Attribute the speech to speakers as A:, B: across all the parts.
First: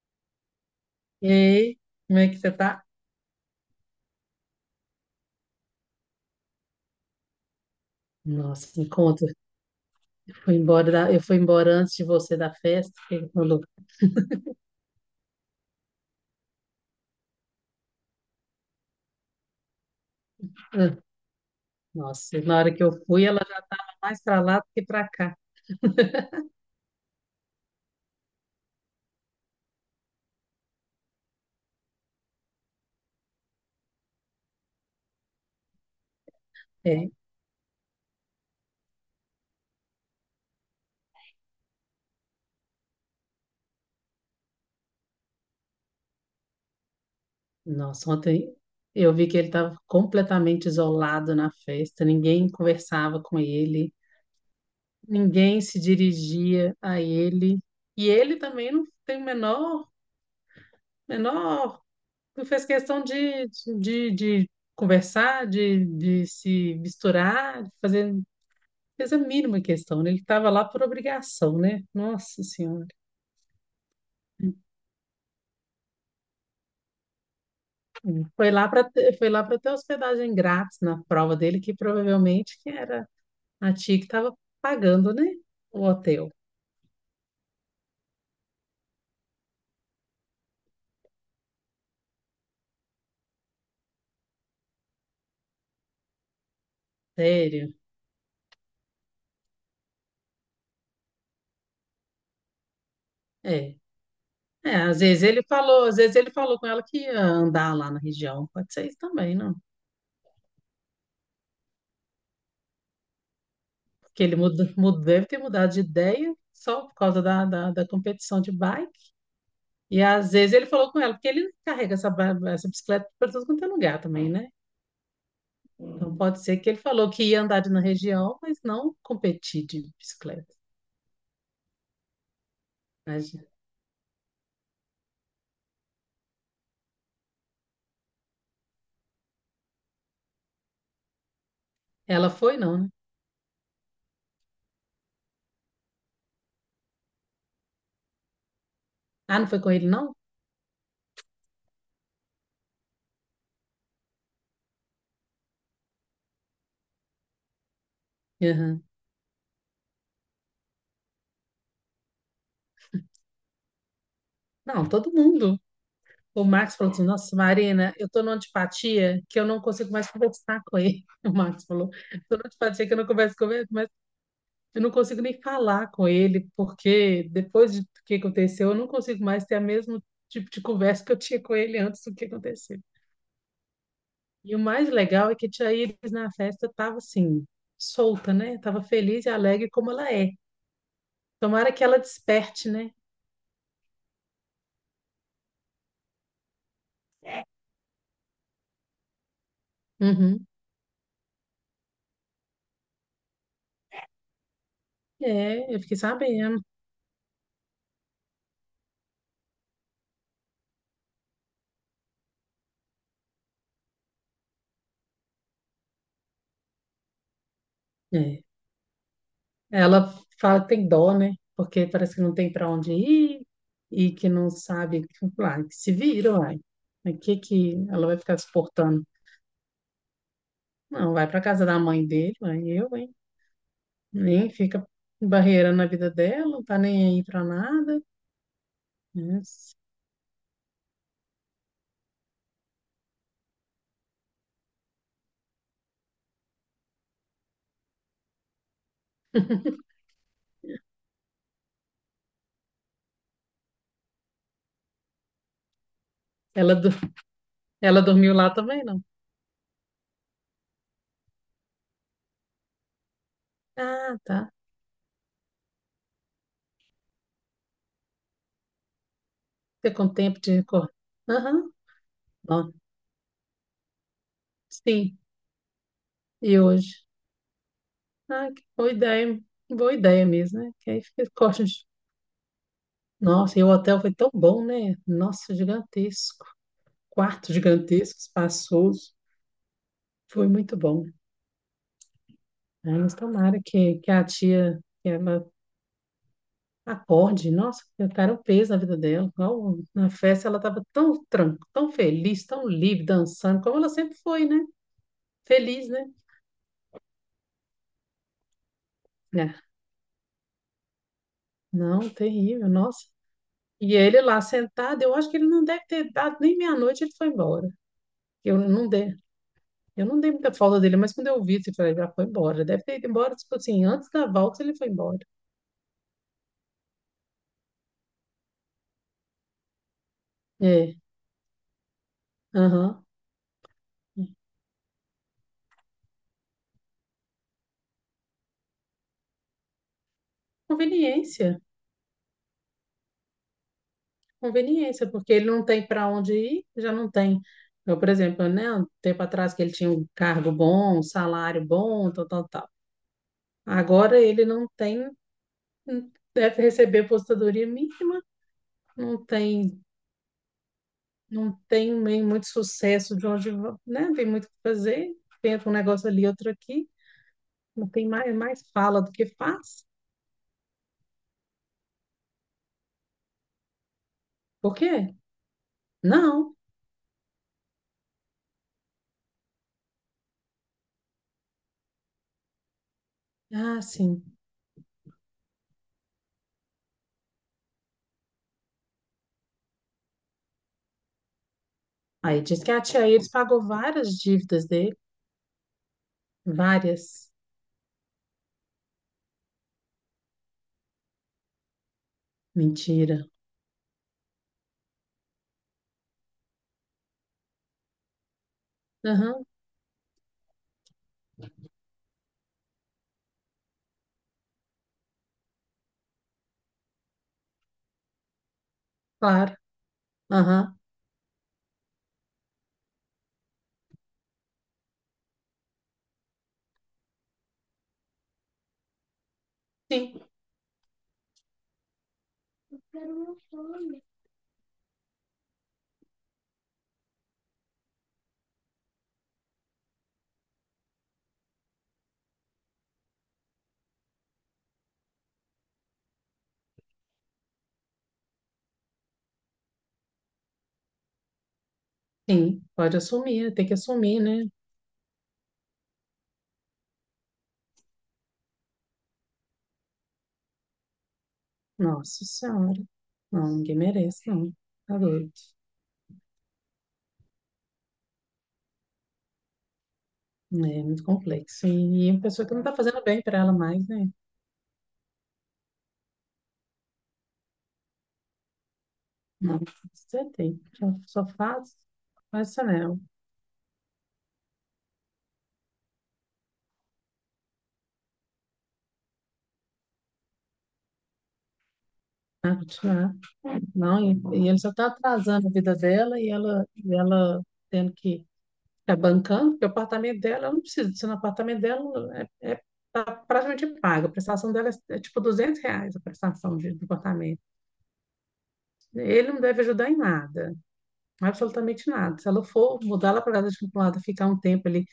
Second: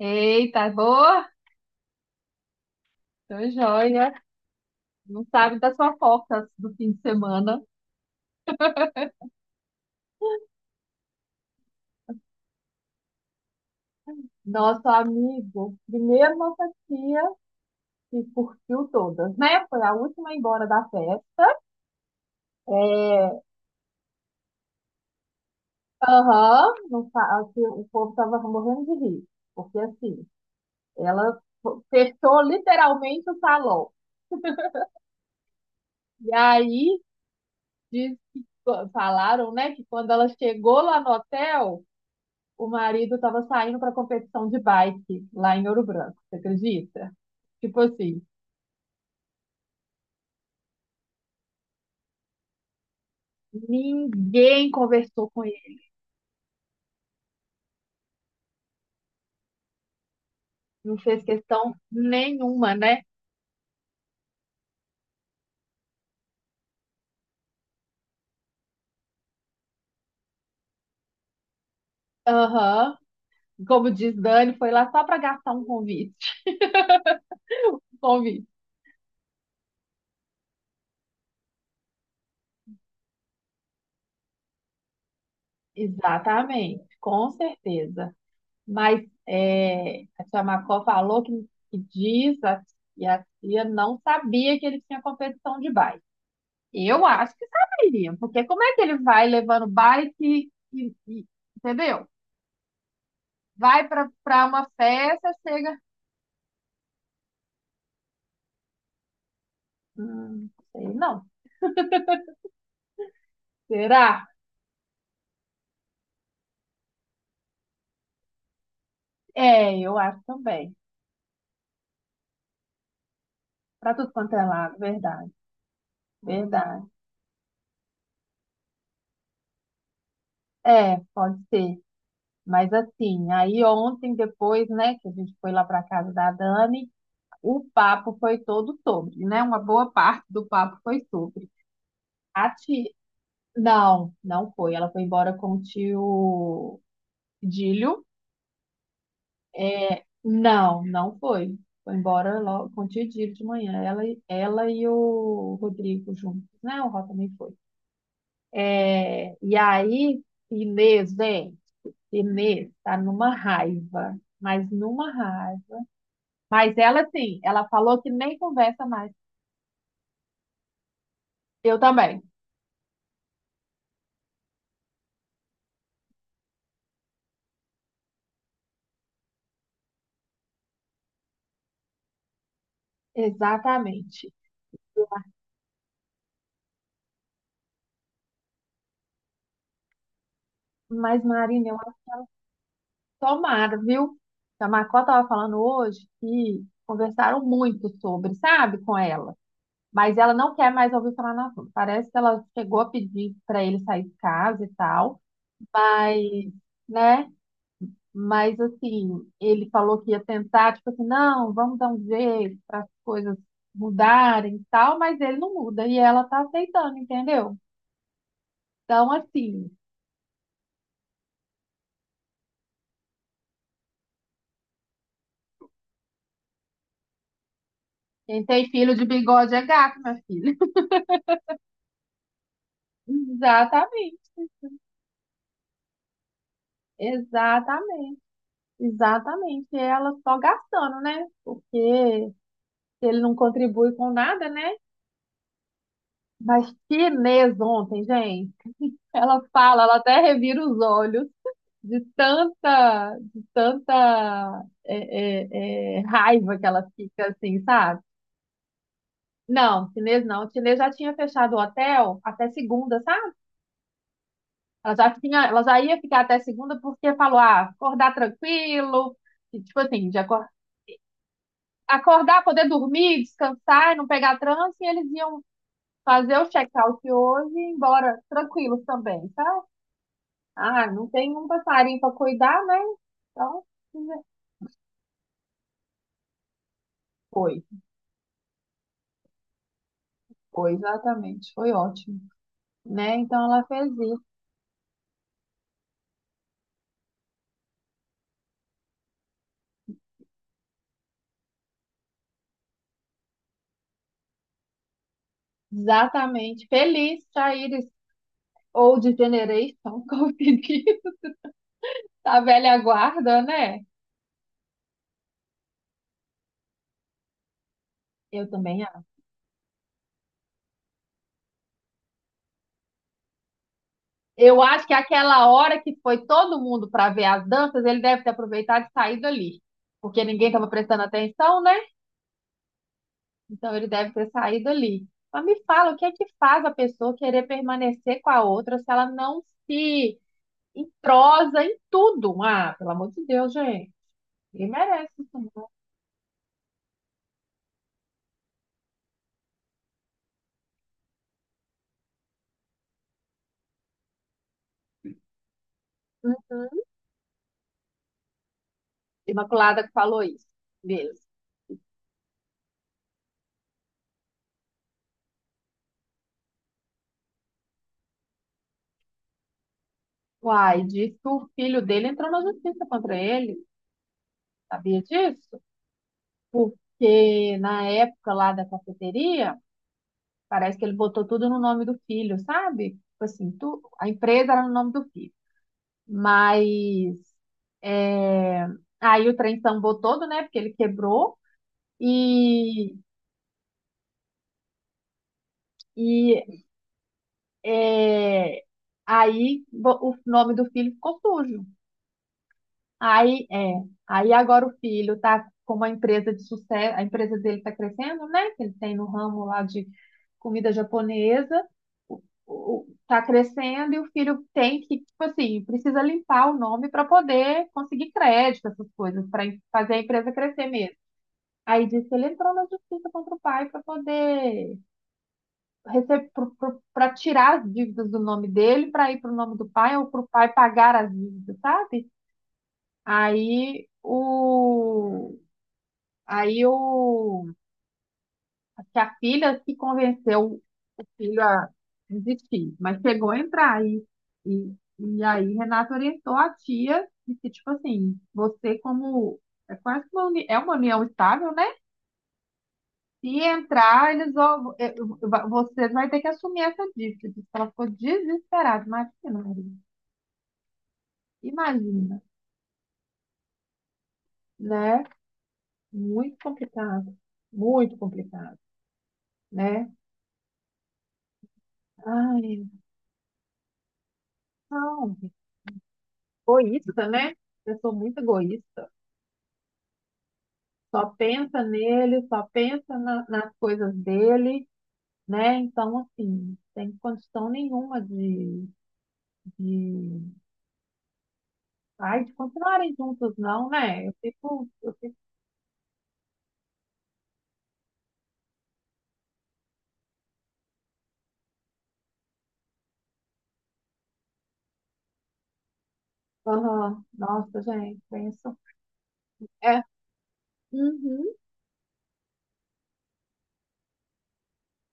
A: Eita,
B: E
A: boa!
B: aí, como é que você tá?
A: Tô joia. Não sabe das fofocas do fim de semana.
B: Nossa, me conta. Eu fui embora, eu fui embora antes de você da festa. O que ele falou,
A: Nosso amigo, primeiro nossa tia, que curtiu todas, né? Foi a última a ir embora da
B: "Ah,
A: festa.
B: nossa, na hora que eu fui,
A: É,
B: ela já estava mais para lá do que para cá.
A: aham. não sa- Assim, o povo tava morrendo de rir. Porque assim, ela fechou literalmente o salão. E aí,
B: É.
A: diz que, falaram, né, que quando ela chegou lá no hotel, o marido estava saindo para competição de bike lá em Ouro Branco, você acredita? Tipo
B: Nossa,
A: assim,
B: ontem eu vi que ele estava completamente isolado na festa. Ninguém conversava com ele,
A: ninguém conversou com
B: ninguém
A: ele,
B: se dirigia a ele. E ele também não tem o menor,
A: não fez questão
B: menor. Tu fez
A: nenhuma, né?
B: questão de conversar, de se misturar, de fazer. Fez a mínima questão, né? Ele estava lá por obrigação, né? Nossa Senhora.
A: Aham, como diz Dani, foi lá só para gastar um convite.
B: Hum.
A: Convite.
B: Foi lá para ter hospedagem grátis na prova dele, que provavelmente que era a tia que estava pagando, né? O hotel.
A: Exatamente, com certeza. Mas é, a tia Macó falou que, que diz a- e a tia não sabia que ele tinha competição de bike. Eu acho que
B: Sério.
A: saberia, porque como é que ele vai levando bike entendeu?
B: É.
A: Vai para uma
B: É, às vezes
A: festa,
B: ele
A: chega.
B: falou, às vezes ele falou com ela que ia andar lá na região. Pode ser isso também, não?
A: Sei não.
B: Porque
A: Será?
B: ele muda, deve ter mudado de ideia só por causa da competição de bike.
A: É, eu
B: E
A: acho
B: às vezes ele
A: também.
B: falou com ela, porque ele carrega essa, essa bicicleta para todo quanto é
A: Para
B: lugar
A: tudo
B: também,
A: quanto é
B: né?
A: lado, verdade,
B: Então pode ser que ele
A: verdade.
B: falou que ia na região, mas não competir de bicicleta.
A: É, pode ser. Mas assim,
B: Imagina.
A: aí ontem depois, né, que a gente foi lá para casa da Dani, o papo foi todo sobre, né? Uma boa parte do papo foi sobre.
B: Ela
A: A
B: foi, não, né?
A: tia... Não, não foi. Ela foi embora com o tio Dílio.
B: Ah, não foi com ele,
A: É,
B: não?
A: não, não foi. Foi embora logo com o dia de manhã. Ela e o Rodrigo juntos, né? O Ró também foi.
B: Aham.
A: É, e aí, Inês, gente, Inês tá
B: Não,
A: numa
B: todo mundo.
A: raiva.
B: O
A: Mas
B: Marcos falou assim:
A: ela,
B: Nossa,
A: sim, ela
B: Marina,
A: falou
B: eu
A: que
B: tô numa
A: nem conversa mais.
B: antipatia que eu não consigo mais conversar com ele. O Marcos
A: Eu
B: falou:
A: também,
B: tô numa antipatia que eu não converso com ele, eu não consigo nem falar com ele, porque do que aconteceu, eu não consigo mais ter o mesmo tipo de conversa que eu tinha com ele antes do que aconteceu.
A: exatamente.
B: E o mais legal é que a Tia Iris na festa estava assim, solta, né? Tava feliz e alegre como ela é.
A: Mas, Marina,
B: Tomara
A: eu
B: que
A: acho
B: ela
A: que
B: desperte, né?
A: tomara, viu? A Macó tava falando hoje que conversaram muito sobre, sabe, com ela. Mas ela
B: Uhum.
A: não quer mais ouvir falar no assunto. Parece que ela chegou a pedir para ele sair de casa e tal,
B: É, eu fiquei
A: mas,
B: sabendo.
A: né? Mas assim, ele falou que ia tentar, tipo assim, não, vamos dar um jeito para as coisas mudarem e tal, mas ele não muda e ela tá aceitando, entendeu?
B: É.
A: Então, assim,
B: Ela fala que tem dó, né? Porque parece que não tem para onde ir e que não sabe. Lá, que se vira, uai. O que que ela vai ficar
A: quem tem filho de
B: suportando?
A: bigode é gato, minha filha.
B: Não, vai pra casa da mãe dele, vai eu, hein?
A: Exatamente,
B: Nem fica barreirando a vida dela, não tá nem aí pra nada.
A: exatamente, exatamente.
B: Mas
A: E ela só gastando, né? Porque se ele não contribui com nada, né? Mas que Inês ontem, gente. Ela fala, ela até revira os olhos de tanta raiva que
B: ela,
A: ela fica, assim, sabe?
B: ela dormiu lá também, não?
A: Não, chinês não. Chinês já tinha fechado o hotel até segunda, sabe?
B: Ah, tá.
A: Ela já ia ficar até segunda porque falou, ah, acordar tranquilo, e, tipo
B: Você
A: assim,
B: com tempo de recordar. Aham,
A: acordar, poder
B: ó,
A: dormir, descansar, e não pegar trânsito, e eles
B: sim,
A: iam fazer o
B: e
A: check-out
B: hoje?
A: hoje e ir embora
B: Ah, que
A: tranquilos também, sabe?
B: boa ideia mesmo, né?
A: Ah,
B: Que aí
A: não
B: fica
A: tem um
B: corte de...
A: passarinho para cuidar, né?
B: Nossa, e
A: Então,
B: o hotel foi tão bom, né? Nossa, gigantesco. Quarto
A: foi.
B: gigantesco, espaçoso. Foi
A: Foi,
B: muito bom.
A: exatamente. Foi ótimo,
B: Aí, mas
A: né? Então
B: tomara
A: ela fez
B: que
A: isso.
B: a tia, que a acorde, nossa, eu quero um peso na vida dela. Igual na festa ela estava tão tranquila, tão feliz, tão livre, dançando, como ela sempre foi, né? Feliz, né?
A: Exatamente. Feliz, Chaires. Old
B: É.
A: Generation, como se diz,
B: Não,
A: da
B: terrível,
A: velha
B: nossa.
A: guarda, né?
B: E ele lá sentado, eu acho que ele não deve ter dado nem meia-noite, ele foi embora.
A: Eu
B: Eu
A: também
B: não
A: acho.
B: dei, eu não dei muita falta dele, mas quando eu vi, eu falei, já foi embora. Deve ter ido embora, tipo assim, antes da
A: Eu
B: volta ele
A: acho
B: foi
A: que
B: embora.
A: aquela hora que foi todo mundo para ver as danças, ele deve ter aproveitado e saído ali. Porque ninguém estava
B: É,
A: prestando atenção, né?
B: aham.
A: Então ele deve ter saído ali. Mas me fala, o que é que faz a pessoa querer permanecer com a outra se ela não se em
B: Conveniência.
A: prosa, em tudo. Ah, pelo amor de Deus, gente. Ele
B: Conveniência,
A: merece
B: porque ele não
A: isso.
B: tem para onde ir, já não tem. Eu, por exemplo, né, um tempo atrás que ele tinha um cargo bom, um salário bom, tal, tal, tal. Agora ele não tem, deve
A: Uhum.
B: receber aposentadoria mínima, não tem,
A: Imaculada que falou isso. Beleza.
B: não tem nem muito sucesso de onde, né, tem muito o que fazer, tenta um negócio ali, outro aqui, não tem mais, mais fala do que faz.
A: Uai, disse que o filho dele entrou na justiça contra ele.
B: Por
A: Sabia
B: quê?
A: disso?
B: Não.
A: Porque na época lá da cafeteria, parece que ele botou tudo no nome do filho, sabe? Tipo assim, tu,
B: Ah,
A: a
B: sim.
A: empresa era no nome do filho. Mas é, aí o trem sambou todo, né? Porque ele quebrou.
B: Aí diz que a
A: E,
B: tia Iris pagou várias dívidas dele,
A: e
B: várias.
A: É, o nome do filho ficou sujo.
B: Mentira.
A: Aí, é, aí agora o filho tá com uma empresa de sucesso, a empresa dele tá crescendo, né? Que ele tem no ramo lá de comida japonesa, o, tá crescendo e o filho tem que, tipo assim, precisa limpar o nome para poder conseguir crédito, essas coisas, para
B: Claro.
A: fazer a empresa crescer
B: Aham.
A: mesmo. Aí disse que ele entrou na justiça contra o pai para tirar as dívidas do nome dele para ir para o nome do pai ou
B: Sim,
A: para o pai pagar as dívidas, sabe? Aí o aí o Que a filha se convenceu o filho a desistir, mas chegou a entrar aí e aí Renata orientou a tia de que tipo assim, você como é quase é uma união estável, né?
B: sim. Pode
A: Se
B: assumir, tem que
A: entrar,
B: assumir,
A: eles
B: né?
A: vão, você vai ter que assumir essa dívida. Diz que ela ficou desesperada. Imagina, Maria. Imagina,
B: Nossa Senhora. Não, ninguém merece, não. Tá
A: né?
B: doido.
A: Muito complicado. Muito complicado, né?
B: Né? É muito complexo. E uma pessoa que não
A: Ai,
B: tá fazendo bem pra ela mais, né?
A: não. Egoísta, né? Pessoa muito egoísta.
B: Não, você tem. Só,
A: Só
B: só
A: pensa
B: faz,
A: nele, só
B: faz
A: pensa
B: Chanel.
A: nas coisas dele, né? Então, assim, sem condição nenhuma de, de
B: Né?
A: continuarem
B: Continuar.
A: juntos, não,
B: Não,
A: né? Eu
B: e ele
A: fico,
B: só tá
A: eu fico
B: atrasando a vida dela e ela tendo que tá bancando, porque o apartamento dela, eu não preciso disso no apartamento dela, é, é, tá praticamente pago. A prestação dela é, é tipo R$ 200 a prestação de, do
A: Aham.
B: apartamento.
A: Nossa, gente, pensa.
B: Ele não deve
A: É,
B: ajudar em nada,
A: uhum.
B: absolutamente nada. Se ela for mudar lá para casa de acumulada, ficar um tempo ali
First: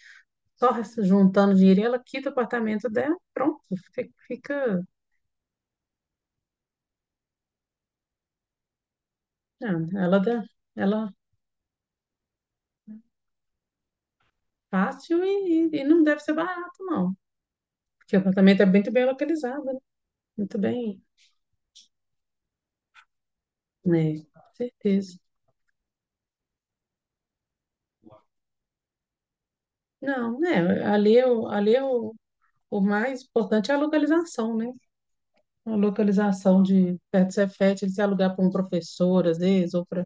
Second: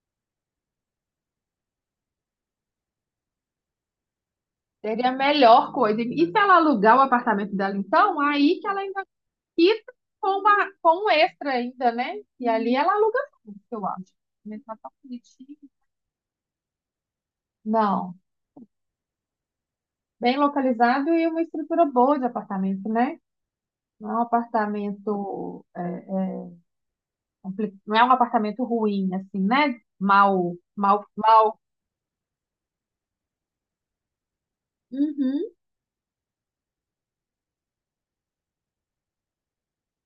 B: só juntando dinheiro, ela quita o apartamento dela, pronto, fica,
A: Seria a melhor coisa. E se ela alugar o apartamento dela, então, aí que ela ainda
B: não,
A: quita
B: ela,
A: com um
B: ela
A: extra ainda, né? E ali ela aluga tudo, eu acho. Mas tá tão
B: fácil
A: bonitinho.
B: e não deve ser barato, não.
A: Não,
B: Porque o apartamento é muito bem localizado, né?
A: bem
B: Muito bem,
A: localizado e uma estrutura boa de apartamento, né? Não
B: né?
A: é um
B: Com certeza.
A: apartamento, é, não é um apartamento ruim, assim, né?
B: Não,
A: Mal,
B: né?
A: mal,
B: Ali, é o,
A: mal.
B: ali eu, o mais importante é a localização, né?
A: Uhum.
B: A localização de perto do Cefet, ele se alugar para um professor, às vezes, ou para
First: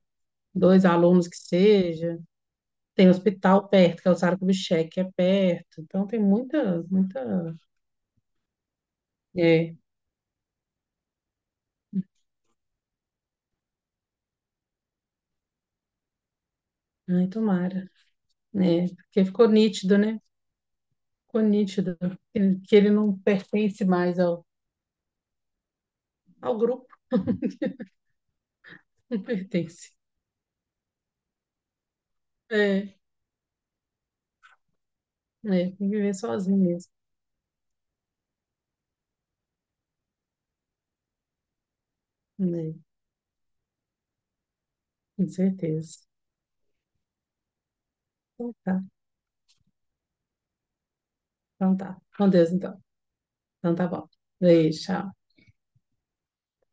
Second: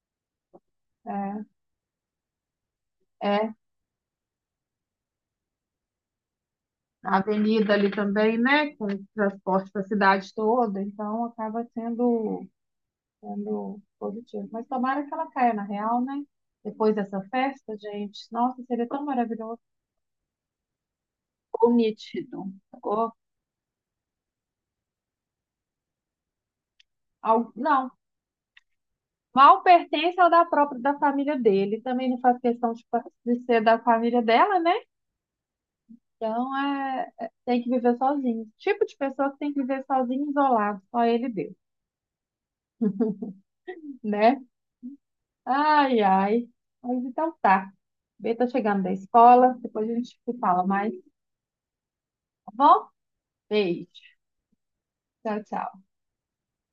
B: dois alunos que seja. Tem hospital perto, que é o Sara Kubitschek, que é perto. Então, tem muita,
A: A
B: muita...
A: avenida ali também, né? Com transporte
B: É,
A: para a cidade toda, então acaba sendo positivo. Mas tomara que ela caia na real, né? Depois dessa
B: ai,
A: festa,
B: tomara.
A: gente, nossa, seria
B: Né?
A: tão
B: Porque ficou
A: maravilhoso.
B: nítido, né? Ficou
A: Ficou
B: nítido
A: nítido.
B: que que ele
A: Ficou
B: não pertence mais ao, ao grupo.
A: Não,
B: Não
A: mal
B: pertence.
A: pertence ao da própria da família dele. Também não faz
B: É,
A: questão
B: é,
A: de ser da família dela, né?
B: tem que viver
A: Então
B: sozinho mesmo.
A: tem que viver sozinho. Tipo de pessoa que tem que viver sozinho, isolado, só ele e Deus,
B: Né?
A: né?
B: Com certeza.
A: Ai, ai. Mas então tá. B tá
B: Então,
A: chegando
B: tá.
A: da escola, depois a gente se fala mais,
B: Então tá. Com Deus,
A: tá
B: então.
A: bom?
B: Então tá
A: Beijo.
B: bom. Beijo, tchau.
A: Tchau, tchau.